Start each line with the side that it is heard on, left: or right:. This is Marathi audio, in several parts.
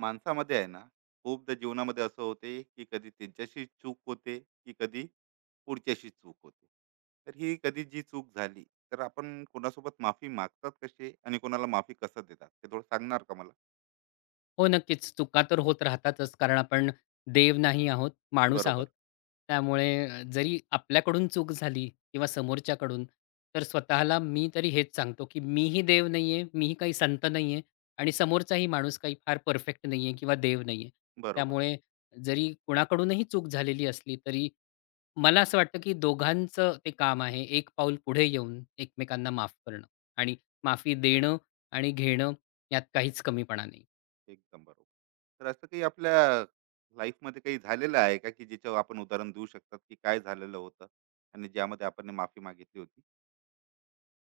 right: माणसामध्ये आहे ना. खूपदा जीवनामध्ये असं होते की कधी त्यांच्याशी चूक होते की कधी पुढच्याशी चूक होते. तर ही कधी जी चूक झाली तर आपण कोणासोबत माफी मागतात कसे आणि कोणाला माफी कसं देतात ते थोडं सांगणार का मला?
left: हो, नक्कीच. चुका तर होत राहतातच कारण आपण देव नाही आहोत, माणूस
right: बरोबर.
left: आहोत. त्यामुळे जरी आपल्याकडून चूक झाली किंवा समोरच्याकडून, तर स्वतःला मी तरी हेच सांगतो, की मीही देव नाहीये, मीही काही संत नाहीये आणि समोरचाही माणूस काही फार परफेक्ट नाहीये किंवा देव नाहीये.
right: बरोबर.
left: त्यामुळे जरी कुणाकडूनही चूक झालेली असली, तरी मला असं वाटतं, की दोघांचं ते काम आहे, एक पाऊल पुढे येऊन एकमेकांना माफ करणं आणि माफी देणं आणि घेणं यात काहीच कमीपणा नाही.
right: एकदम बरोबर. तर असं काही आपल्या लाईफमध्ये काही झालेलं आहे का की ज्याच्यावर आपण उदाहरण देऊ शकतात की काय झालेलं होतं आणि ज्यामध्ये आपण ने माफी मागितली होती?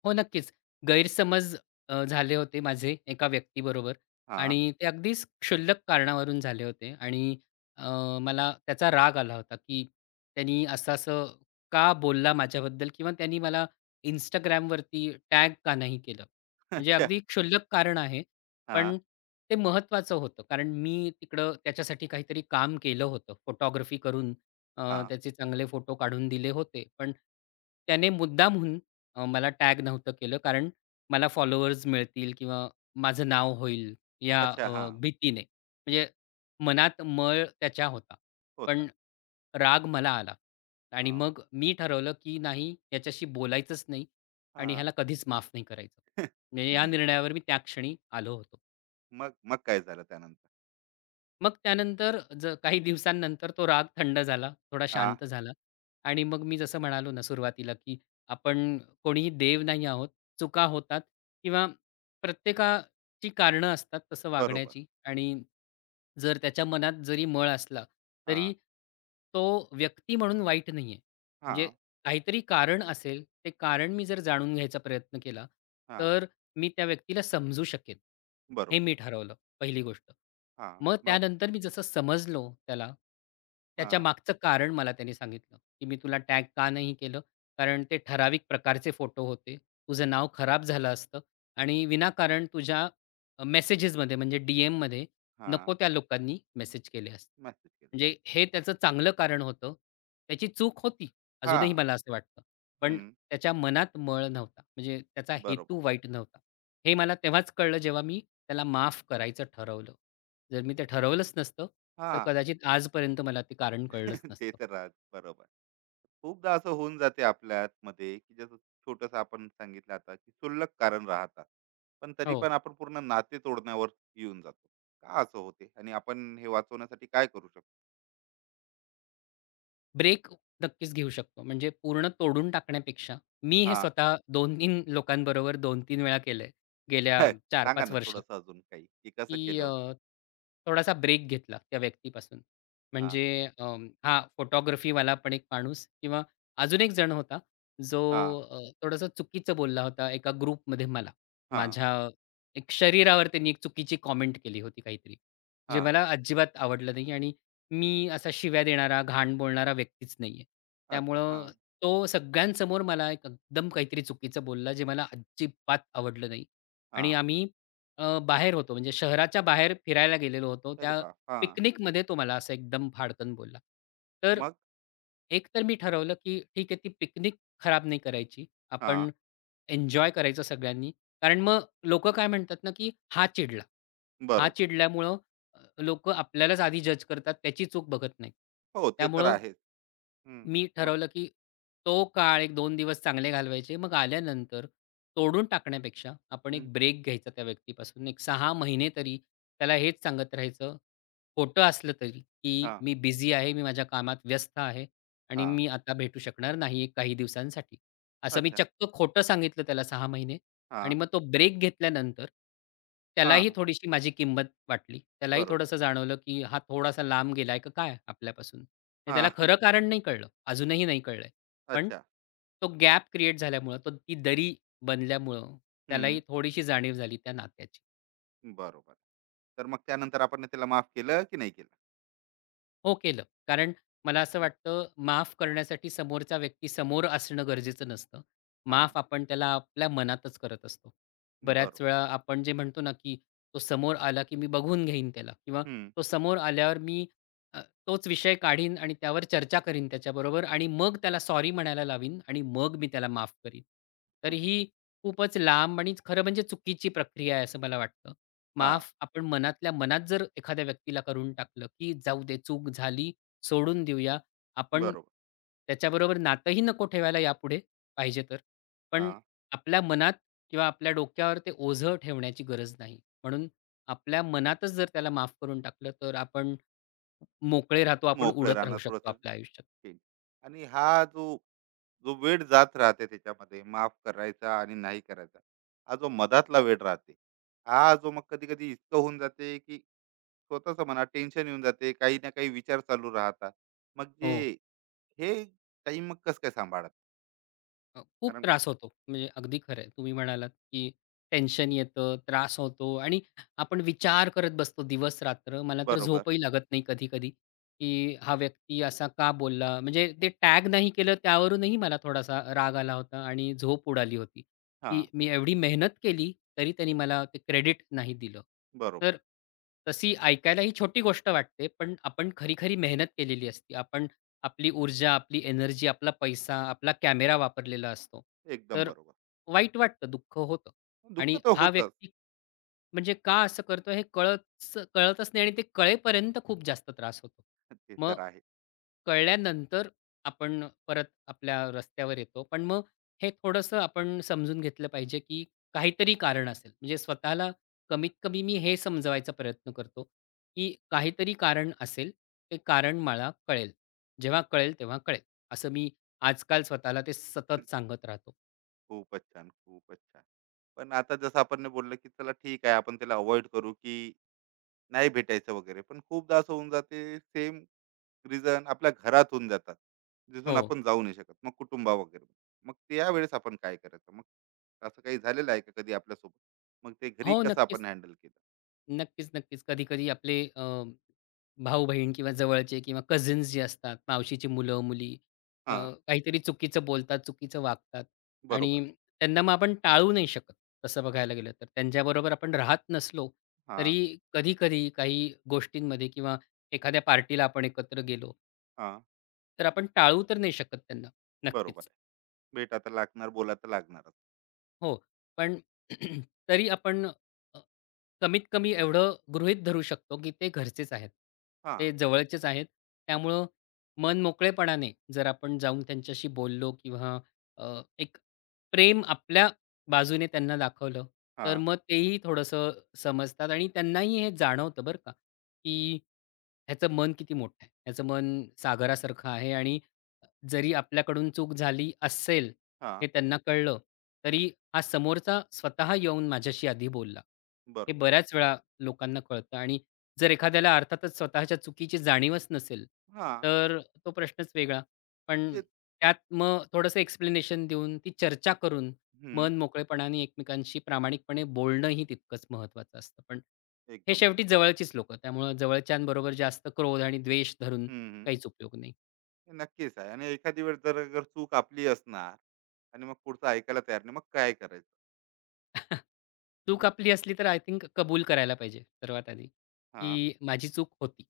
left: हो, नक्कीच. गैरसमज झाले होते माझे एका व्यक्तीबरोबर
right: हा.
left: आणि ते अगदीच क्षुल्लक कारणावरून झाले होते आणि अ, मला त्याचा राग आला होता, की त्यांनी असं-असं का बोलला माझ्याबद्दल किंवा त्यांनी मला Instagramवरती टॅग का नाही केलं? म्हणजे
right: अच्छा.
left: अगदी क्षुल्लक कारण आहे,
right: हा.
left: पण ते महत्त्वाचं होतं. कारण मी तिकडं त्याच्यासाठी काहीतरी काम केलं होतं. फोटोग्राफी करून अ,
right: हा.
left: त्याचे चांगले फोटो काढून दिले होते. पण त्याने मुद्दामहून मला टॅग नव्हतं केलं कारण मला फॉलोअर्स मिळतील किंवा माझं नाव होईल या
right: अच्छा. हा.
left: भीतीने. म्हणजे मनात मळ त्याच्या होता.
right: होता.
left: पण राग मला आला आणि
right: हा.
left: मग मी ठरवलं की नाही याच्याशी बोलायचंच नाही आणि
right: हा.
left: ह्याला कधीच माफ नाही करायचं. म्हणजे या निर्णयावर मी त्या क्षणी आलो होतो.
right: मग मग काय झालं त्यानंतर?
left: मग त्यानंतर काही दिवसांनंतर तो राग थंड झाला, थोडा
right: हां.
left: शांत झाला आणि मग मी जसं म्हणालो ना सुरुवातीला, की आपण कोणीही देव नाही आहोत. चुका होतात किंवा प्रत्येकाची कारणं असतात तसं
right: बरोबर.
left: वागण्याची आणि जर त्याच्या मनात जरी मळ असला,
right: हां,
left: तरी तो व्यक्ती म्हणून वाईट नाहीये. म्हणजे
right: हां,
left: काहीतरी कारण असेल, ते कारण मी जर जाणून घ्यायचा प्रयत्न केला,
right: हां.
left: तर मी त्या व्यक्तीला समजू शकेन. हे
right: बरोबर.
left: मी ठरवलं. पहिली गोष्ट.
right: हां.
left: मग
right: मग?
left: त्यानंतर मी जसं समजलो त्याला, त्याच्या
right: हां,
left: मागचं कारण मला त्याने सांगितलं, की "मी तुला टॅग का नाही केलं? कारण ते ठराविक प्रकारचे फोटो होते. तुझं नाव खराब झालं असतं आणि विनाकारण तुझ्या मेसेजेसमध्ये म्हणजे डी-एममध्ये
right: हां.
left: नको त्या लोकांनी मेसेज केले असते."
right: मेसेज केलं.
left: म्हणजे हे त्याचं चांगलं कारण होतं. त्याची चूक होती,
right: हां.
left: अजूनही मला असं वाटतं. पण
right: हं.
left: त्याच्या मनात मळ नव्हता. म्हणजे त्याचा
right: बरोबर.
left: हेतू वाईट नव्हता. हे मला तेव्हाच कळलं जेव्हा मी त्याला माफ करायचं ठरवलं. जर मी ते ठरवलंच नसतं, तर
right: हां.
left: कदाचित आजपर्यंत मला ते कारण कळलंच
right: ते
left: नसतं.
right: तर राहत. बरोबर. खूपदा असं होऊन जाते आपल्यामध्ये, की जसं छोटंसं आपण सांगितलं आता, की क्षुल्लक कारण राहतात. पण तरी
left: हो,
right: पण आपण पूर्ण नाते तोडण्यावर येऊन जातो. का असं होते? आणि आपण हे वाचवण्यासाठी काय करू शकतो?
left: ब्रेक नक्कीच घेऊ शकतो. म्हणजे पूर्ण तोडून टाकण्यापेक्षा मी हे
right: हां.
left: स्वतः 2-3 लोकांबरोबर 2-3 वेळा केलंय, गेल्या
right: सांगा
left: चार-पाच
right: ना
left: वर्षात.
right: थोडंसं अजून काही, की कसं
left: की
right: केलं होतं?
left: थोडासा ब्रेक घेतला त्या व्यक्तीपासून.
right: हां,
left: म्हणजे अ, हां, फोटोग्राफीवाला पण एक माणूस किंवा अजून एक जण होता, जो
right: हां.
left: थोडंसं चुकीचं बोलला होता एका ग्रुपमध्ये मला.
right: हां,
left: माझ्या एक शरीरावर त्यांनी एक चुकीची कॉमेंट केली होती काहीतरी, जे
right: हां.
left: मला अजिबात आवडलं नाही आणि मी असा शिव्या देणारा, घाण बोलणारा व्यक्तीच नाही आहे.
right: अच्छा.
left: त्यामुळं
right: हां,
left: तो सगळ्यांसमोर मला एक एकदम काहीतरी चुकीचं बोलला, जे मला अजिबात आवडलं नाही आणि
right: हां.
left: आम्ही बाहेर होतो, म्हणजे शहराच्या बाहेर फिरायला गेलेलो होतो.
right: अरे
left: त्या
right: वाह! हां.
left: पिकनिकमध्ये तो मला असं एकदम फाडकन बोलला. तर
right: मग?
left: एक तर मी ठरवलं, की ठीक आहे, ती पिकनिक खराब नाही करायची.
right: हां.
left: आपण एन्जॉय करायचं सगळ्यांनी. कारण मग लोकं काय म्हणतात ना, की हा चिडला. हा
right: बरोबर.
left: चिडल्यामुळं अ, लोकं आपल्यालाच आधी जज करतात, त्याची चूक बघत नाहीत.
right: हो, ते तर
left: त्यामुळं
right: आहेच. हं.
left: मी
right: मग?
left: ठरवलं, की तो काळ एक दोन दिवस चांगले घालवायचे. मग आल्यानंतर तोडून टाकण्यापेक्षा आपण
right: हं.
left: एक ब्रेक घ्यायचा त्या व्यक्तीपासून. एक 6 महिने तरी त्याला हेच सांगत राहायचं, खोटं असलं तरी, की
right: हां,
left: "मी बिझी आहे, मी माझ्या कामात व्यस्त आहे आणि
right: हां.
left: मी आता भेटू शकणार नाही काही दिवसांसाठी." असं मी
right: अच्छा.
left: चक्क खोटं सांगितलं त्याला 6 महिने आणि
right: हां,
left: मग तो ब्रेक घेतल्यानंतर
right: हां,
left: त्यालाही
right: हां.
left: थोडीशी माझी किंमत वाटली. त्यालाही
right: बरोबर.
left: थोडंसं जाणवलं, की हा थोडासा लांब गेलाय का काय आपल्यापासून? म्हणजे त्याला
right: हां, हां.
left: खरं कारण नाही कळलं. अजूनही नाही कळलंय. पण
right: अच्छा.
left: तो गॅप क्रिएट झाल्यामुळं, तो ती दरी बनल्यामुळं
right: हं.
left: त्यालाही थोडीशी जाणीव झाली त्या नात्याची.
right: बरोबर. तर मग त्यानंतर आपण त्याला माफ केलं की नाही केलं?
left: हो, केलं. कारण मला असं
right: हं.
left: वाटतं, माफ करण्यासाठी समोरचा व्यक्ती समोर असणं गरजेचं नसतं.
right: हां.
left: माफ आपण त्याला आपल्या मनातच करत असतो.
right: बरोबर.
left: बऱ्याच वेळा आपण जे म्हणतो ना, की तो समोर आला, की मी बघून घेईन त्याला किंवा
right: हं,
left: तो समोर आल्यावर मी अ, तोच विषय काढीन आणि त्यावर चर्चा करीन त्याच्याबरोबर आणि मग त्याला सॉरी म्हणायला लावीन आणि मग मी त्याला माफ करीन.
right: हं,
left: तर
right: हं.
left: ही खूपच लांब आणि खरं म्हणजे चुकीची प्रक्रिया आहे, असं मला वाटतं.
right: हां.
left: माफ आपण मनातल्या मनात जर एखाद्या व्यक्तीला करून टाकलं, की जाऊ दे चूक झाली, सोडून देऊया. आपण
right: बरोबर.
left: त्याच्याबरोबर नातंही नको ठेवायला यापुढे पाहिजे तर. पण
right: हां.
left: आपल्या मनात किंवा आपल्या डोक्यावर ते ओझं ठेवण्याची गरज नाही. म्हणून आपल्या मनातच जर त्याला माफ करून टाकलं, तर आपण मोकळे राहतो, आपण
right: मोकळे
left: उडत राहू
right: राहणं
left: शकतो
right: थोडंसं.
left: आपल्या आयुष्यात.
right: आणि हा जो जो वेळ जात राहते त्याच्यामध्ये माफ करायचा आणि नाही करायचा, हा जो मधातला वेळ राहते, हा जो मग कधी कधी इतकं होऊन जाते की स्वतःच म्हणा टेन्शन येऊन जाते, काही ना काही विचार चालू राहतात, मग जे
left: हो.
right: हे टाइम मग कसं काय सांभाळत?
left: खूप
right: कारण
left: त्रास होतो. म्हणजे अगदी खरं आहे. तुम्ही म्हणालात, की टेन्शन येतं, त्रास होतो आणि आपण विचार करत बसतो दिवस-रात्र. मला तर
right: बरोबर.
left: झोपही लागत नाही कधी-कधी, की हा व्यक्ती असा का बोलला? म्हणजे ते टॅग नाही केलं त्यावरूनही मला थोडासा राग आला होता आणि झोप उडाली होती,
right: हा.
left: की मी एवढी मेहनत केली, तरी त्यांनी मला ते क्रेडिट नाही दिलं.
right: बरोबर.
left: तर तशी ऐकायला ही छोटी गोष्ट वाटते, पण आपण खरी-खरी मेहनत केलेली असते. आपण आपली ऊर्जा, आपली एनर्जी, आपला पैसा, आपला कॅमेरा वापरलेला असतो.
right: एकदम
left: तर
right: बरोबर.
left: वाईट वाटतं, दुःख होतं
right: दुःख
left: आणि
right: तर
left: हा
right: होतच.
left: व्यक्ती म्हणजे का असं करतो हे कळतच नाही आणि ते कळेपर्यंत खूप जास्त त्रास होतो.
right: ते तर
left: मग
right: आहे.
left: कळल्यानंतर आपण परत आपल्या रस्त्यावर येतो. पण मग हे थोडंसं आपण समजून घेतलं पाहिजे, की काहीतरी कारण असेल. म्हणजे स्वतःला कमीत कमी मी हे समजवायचा प्रयत्न करतो, की काहीतरी कारण असेल. ते कारण मला कळेल. जेव्हा कळेल तेव्हा कळेल. असं मी आजकाल स्वतःला ते सतत सांगत राहतो.
right: खूपच छान. खूपच छान. पण आता जसं आपण ने बोललं की चला ठीक आहे आपण त्याला अवॉइड करू की नाही भेटायचं वगैरे, पण खूपदा असं होऊन जाते सेम रिझन आपल्या घरात होऊन जातात. जिथून
left: हो.
right: आपण जाऊ नाही शकत मग कुटुंबा वगैरे, मग त्यावेळेस आपण काय करायचं? मग असं काही झालेलं आहे का कधी आपल्यासोबत? मग ते
left: हो,
right: घरी कसं
left: नक्कीच.
right: आपण हँडल केलं?
left: नक्कीच, नक्कीच. कधी-कधी आपले भाऊ-बहीण किंवा जवळचे किंवा कझिन्स जे असतात, मावशीची मुलं-मुली अ,
right: हां.
left: काहीतरी चुकीचं बोलतात, चुकीचं वागतात
right: बरोबर.
left: आणि त्यांना मग आपण टाळू नाही शकत, तसं बघायला गेलं तर. त्यांच्याबरोबर आपण राहत नसलो,
right: हां.
left: तरी कधी-कधी काही गोष्टींमध्ये किंवा एखाद्या पार्टीला आपण एकत्र गेलो,
right: हां.
left: तर आपण टाळू तर नाही शकत त्यांना.
right: बरोबर
left: नक्कीच.
right: आहे. भेटा तर लागणार, बोला तर लागणारच.
left: हो, पण तरी आपण अ, कमीत कमी एवढं गृहीत धरू शकतो, की ते घरचेच आहेत.
right: हां.
left: ते जवळचेच आहेत. त्यामुळं मनमोकळेपणाने जर आपण जाऊन त्यांच्याशी बोललो किंवा एक प्रेम आपल्या बाजूने त्यांना दाखवलं, तर
right: हां.
left: मग तेही थोडंसं समजतात आणि त्यांनाही हे जाणवतं बरं का, की ह्याचं मन किती मोठं आहे. ह्याचं मन सागरासारखं आहे आणि जरी आपल्याकडून चूक झाली असेल,
right: हां.
left: हे त्यांना कळलं, तरी हा समोरचा स्वतः येऊन माझ्याशी आधी बोलला. हे
right: बरोबर.
left: बऱ्याच वेळा लोकांना कळतं आणि जर एखाद्याला अर्थातच स्वतःच्या चुकीची जाणीवच नसेल,
right: हां.
left: तर तो प्रश्नच वेगळा. पण
right: ते
left: त्यात मग थोडंसं एक्सप्लेनेशन देऊन, ती चर्चा करून,
right: हम्म.
left: मन मोकळेपणाने एकमेकांशी प्रामाणिकपणे बोलणंही तितकंच महत्त्वाचं असतं. पण हे
right: एकदम
left: शेवटी
right: बरोबर.
left: जवळचीच लोकं, त्यामुळं जवळच्यांबरोबर जास्त क्रोध आणि द्वेष धरून
right: हम्म, हम्म.
left: काहीच उपयोग नाही.
right: हे नक्कीच आहे. आणि एखादी वेळ जर अगर चूक आपली असणार आणि मग पुढचं ऐकायला तयार नाही, मग काय करायचं?
left: चूक
right: हम्म.
left: आपली असली तर आय थिंक कबूल करायला पाहिजे सर्वात आधी,
right: हां.
left: की माझी चूक होती.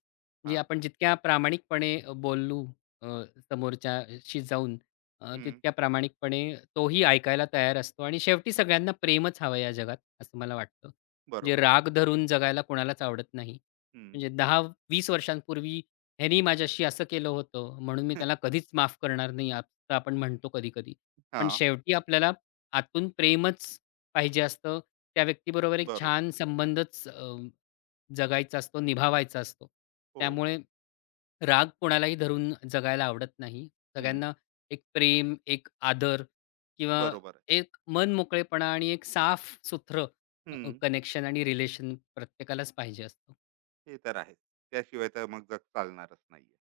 left: म्हणजे
right: हां.
left: आपण जितक्या प्रामाणिकपणे बोलू अ, समोरच्याशी जाऊन
right: हम्म.
left: तितक्या प्रामाणिकपणे तोही ऐकायला तयार असतो आणि शेवटी सगळ्यांना प्रेमच हवं या जगात, असं मला वाटतं. म्हणजे
right: बरोबर.
left: राग धरून जगायला कोणालाच आवडत नाही.
right: हम्म.
left: म्हणजे 10-20 वर्षांपूर्वी ह्यानी माझ्याशी असं केलं होतं, म्हणून मी त्याला कधीच माफ करणार नाही, असं आपण म्हणतो कधी-कधी. पण
right: हां.
left: शेवटी आपल्याला आतून प्रेमच पाहिजे असतं. त्या व्यक्तीबरोबर एक
right: बरोबर.
left: छान संबंधच जगायचा असतो, निभावायचा असतो.
right: हो.
left: त्यामुळे राग कोणालाही धरून जगायला आवडत नाही.
right: हं.
left: सगळ्यांना एक प्रेम, एक आदर किंवा
right: बरोबर आहे.
left: एक मन मनमोकळेपणा आणि एक साफ सुथरं
right: हं.
left: कनेक्शन आणि रिलेशन प्रत्येकालाच पाहिजे असतं.
right: ते तर आहेच. त्याशिवाय तर मग जग चालणारच नाहीये.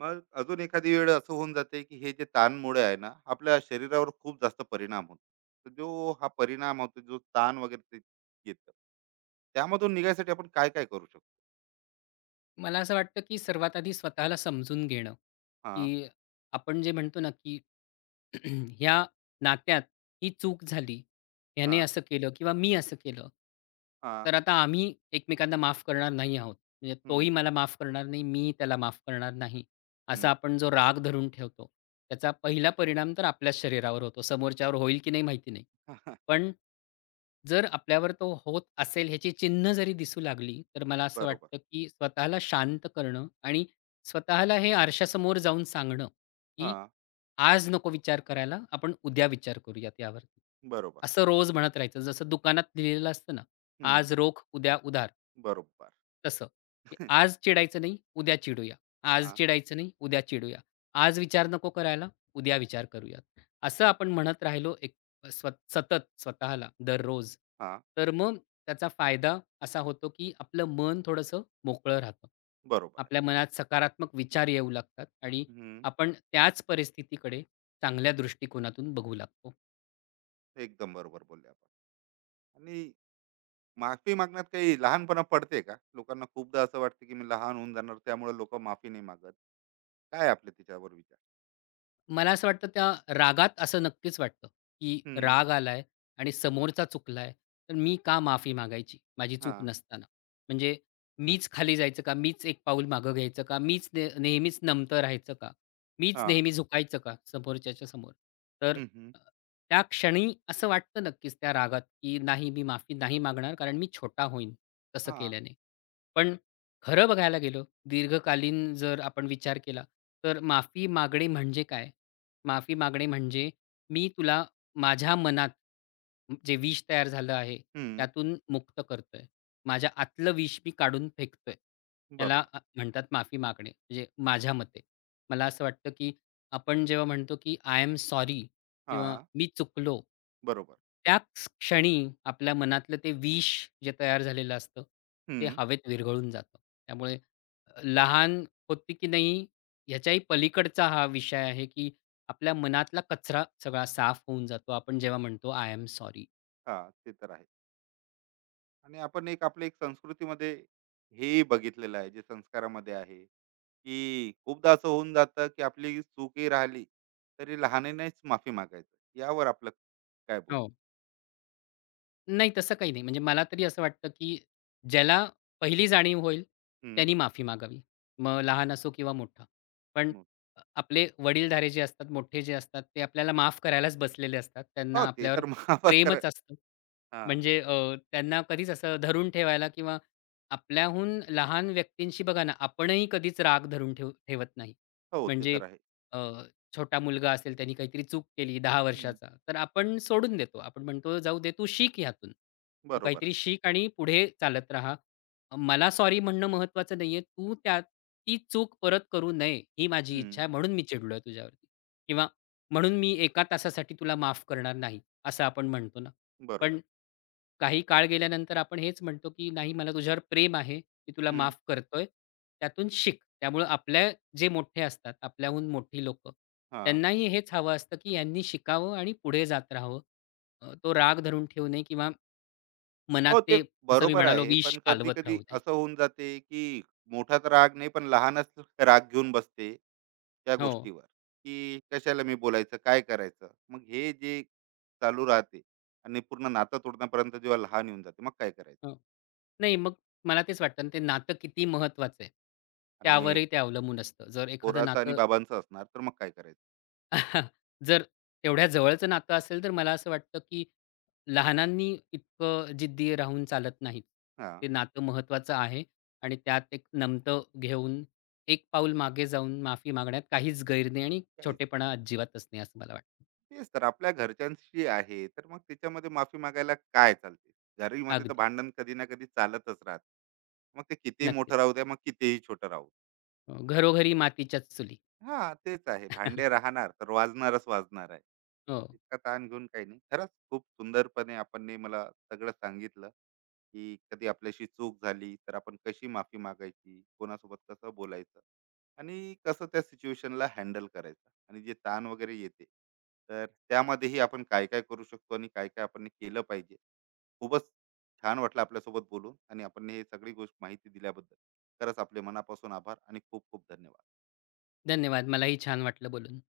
right: मग अजून एखादी वेळ असं होऊन जाते, की हे जे ताणमुळे आहे ना, आपल्या शरीरावर खूप जास्त परिणाम होतो. तर जो हा परिणाम होतो, जो ताण वगैरे ते येतं, त्यामधून निघायसाठी आपण काय-काय करू शकतो?
left: मला असं वाटतं, की सर्वात आधी स्वतःला समजून घेणं,
right: हां.
left: की आपण जे म्हणतो ना, की ह्या नात्यात ही चूक झाली, ह्याने
right: हां.
left: असं केलं किंवा मी असं केलं.
right: हां.
left: तर आता आम्ही एकमेकांना माफ करणार नाही आहोत. म्हणजे
right: हं,
left: तोही मला माफ करणार नाही, मी त्याला माफ करणार नाही.
right: हं.
left: असा आपण जो राग धरून ठेवतो, त्याचा पहिला परिणाम तर आपल्याच शरीरावर होतो. समोरच्यावर होईल की नाही माहिती नाही. पण जर आपल्यावर तो होत असेल ह्याची चिन्ह जरी दिसू लागली, तर मला असं
right: बरोबर.
left: वाटतं, की स्वतःला शांत करणं आणि स्वतःला हे आरशासमोर जाऊन सांगणं, की
right: हां.
left: आज नको विचार करायला, आपण उद्या विचार करूयात यावरती.
right: बरोबर.
left: असं रोज म्हणत राहायचं. जसं दुकानात लिहिलेलं असतं ना,
right: हं.
left: "आज रोख, उद्या उधार."
right: बरोबर.
left: तसं, की आज चिडायचं नाही, उद्या चिडूया. आज
right: हां,
left: चिडायचं नाही, उद्या चिडूया. आज विचार नको करायला, उद्या विचार करूयात. असं आपण म्हणत राहिलो सतत स्वतःला दररोज.
right: हां.
left: तर मग त्याचा फायदा असा होतो, की आपलं मन थोडंसं मोकळं राहतं.
right: बरोबर आहे.
left: आपल्या मनात सकारात्मक विचार येऊ लागतात आणि
right: हं.
left: आपण त्याच परिस्थितीकडे चांगल्या दृष्टिकोनातून बघू लागतो.
right: एकदम बरोबर बोलले आपण. आणि माफी मागण्यात काही लहानपणा पडते का? लोकांना खूपदा असं वाटते की मी लहान होऊन जाणार, त्यामुळे लोकं माफी नाही मागत. काय आपले त्याच्यावर विचार?
left: मला असं वाटतं त्या रागात असं नक्कीच वाटतं, की
right: हं.
left: राग आलाय आणि समोरचा चुकलाय, तर मी का माफी मागायची माझी चूक
right: हां.
left: नसताना? म्हणजे मीच खाली जायचं का? मीच एक पाऊल मागं घ्यायचं का? मीच नेहमीच नमतं राहायचं का? मीच
right: हां.
left: नेहमी झुकायचं का समोरच्याच्या समोर? तर
right: हं. हं.
left: अ, त्या क्षणी असं वाटतं नक्कीच त्या रागात, की नाही मी माफी नाही मागणार कारण मी छोटा होईन तसं
right: हां.
left: केल्याने. पण खरं बघायला गेलं दीर्घकालीन जर आपण विचार केला, तर माफी मागणे म्हणजे काय? माफी मागणे म्हणजे मी तुला माझ्या मनात जे विष तयार झालं आहे
right: हं.
left: त्यातून मुक्त करतोय. माझ्या आतलं विष मी काढून फेकतोय. त्याला
right: बरोबर.
left: म्हणतात माफी मागणे. म्हणजे माझ्या मते. मला असं वाटतं, की आपण जेव्हा म्हणतो, की आय एम सॉरी किंवा
right: हां.
left: मी चुकलो.
right: बरोबर.
left: त्याच क्षणी आपल्या मनातलं ते विष जे तयार झालेलं असतं, ते
right: हं.
left: हवेत विरघळून जातं. त्यामुळे लहान होती की नाही ह्याच्याही पलीकडचा हा विषय आहे, की आपल्या मनातला कचरा सगळा साफ होऊन जातो. आपण जेव्हा म्हणतो, "आय एम सॉरी."
right: हां. ते तर आहे. आणि आपण एक आपल्या एक संस्कृतीमध्ये हेही बघितलेलं आहे, जे संस्कारामध्ये आहे, की खूपदा असं होऊन जातं, की आपली चूकही राहिली तरी लहानानेच माफी मागायचं. यावर आपलं काय बोलणं?
left: नाही, तसं काही नाही. म्हणजे मला तरी असं वाटतं, की ज्याला पहिली जाणीव होईल,
right: हं.
left: त्यानी माफी मागावी. मग लहान असो किंवा मोठा. पण आपले वडीलधारे जे असतात, मोठे जे असतात, ते आपल्याला माफ करायलाच बसलेले असतात.
right: हो,
left: त्यांना
right: ते
left: आपल्यावर
right: तर माफच करा.
left: प्रेमच असतं.
right: हां.
left: म्हणजे त्यांना कधीच असं धरून ठेवायला किंवा आपल्याहून लहान व्यक्तींशी बघा ना, आपणही कधीच राग धरून ठेवत नाही.
right: हो, ते
left: म्हणजे
right: तर आहे.
left: छोटा मुलगा असेल, त्याने काहीतरी चूक केली दहा
right: हं.
left: वर्षाचा, तर आपण सोडून देतो. आपण म्हणतो, "जाऊ दे, तू शिक ह्यातून. तू
right: बरोबर आहे.
left: काहीतरी शिक आणि पुढे चालत राहा. मला सॉरी म्हणणं महत्त्वाचं नाहीये. तू ती चूक परत करू नये, ही माझी
right: हं.
left: इच्छा आहे. म्हणून मी चिडलोय तुझ्यावरती किंवा म्हणून मी एका तासासाठी तुला माफ करणार नाही," असं आपण म्हणतो ना.
right: बरोबर.
left: पण काही काळ गेल्यानंतर आपण हेच म्हणतो, की "नाही, मला तुझ्यावर प्रेम आहे. मी तुला
right: हं.
left: माफ करतोय. त्यातून शिक." त्यामुळं आपल्या जे मोठे असतात, आपल्याहून मोठी लोक
right: हां.
left: त्यांनाही हेच हवं असतं, की यांनी शिकावं आणि पुढे जात राहावं. तो राग धरून ठेवू नये किंवा मनात
right: हो,
left: ते
right: ते
left: जसं मी
right: बरोबर
left: म्हणालो
right: आहे.
left: विष
right: पण
left: कालवत
right: कधी-कधी
left: राहू नये.
right: असं होऊन जाते, की मोठाच राग नाही, पण लहानच राग घेऊन बसते त्या
left: हो,
right: गोष्टीवर, की कशाला मी बोलायचं, काय करायचं? मग हे जे चालू राहते आणि पूर्ण नातं तोडण्यापर्यंत जेव्हा लहान येऊन जाते, मग काय करायचं?
left: हो. नाही, मग मला तेच वाटतं ना, ते नातं किती महत्त्वाचं आहे,
right: आणि
left: त्यावरही ते अवलंबून असतं. जर एखादं
right: पोराचं आणि
left: नातं
right: बाबांचं असणार, तर मग काय करायचं?
left: जर तेवढ्या जवळचं नातं असेल, तर मला असं वाटतं, की लहानांनी इतकं जिद्दी राहून चालत नाहीत.
right: हां.
left: ते नातं महत्त्वाचं आहे आणि त्यात एक नमतं घेऊन, एक पाऊल मागे जाऊन माफी मागण्यात काहीच गैर नाही आणि
right: काय,
left: छोटेपणा अजिबातच नाही, असं मला वाटतं.
right: तेच तर आपल्या घरच्यांशी आहे, तर मग त्याच्यामध्ये माफी मागायला काय चालते? घरी मध्ये तर
left: अगदी.
right: भांडण कधी ना कधी चालतच राहत, मग ते कितीही
left: नक्कीच.
right: मोठं राहू द्या मग कितीही छोटं राहू द्या.
left: हो, घरोघरी मातीच्याच चुली.
right: हां, तेच आहे. भांडे राहणार, तर वाजणारच वाजणार आहे.
left: हो.
right: इतका ताण घेऊन काही नाही. खरंच खूप सुंदरपणे आपणने मला सगळं सांगितलं, की कधी आपल्याशी चूक झाली, तर आपण कशी माफी मागायची, कोणासोबत कसं बोलायचं आणि कसं त्या सिच्युएशनला हँडल करायचं, आणि जे ताण वगैरे येते, तर त्यामध्येही आपण काय-काय करू शकतो आणि काय-काय आपण केलं पाहिजे. खूपच छान वाटलं आपल्यासोबत बोलून आणि आपण हे सगळी गोष्ट माहिती दिल्याबद्दल. खरंच आपले मनापासून आभार आणि खूप खूप धन्यवाद.
left: धन्यवाद. मलाही छान वाटलं बोलून.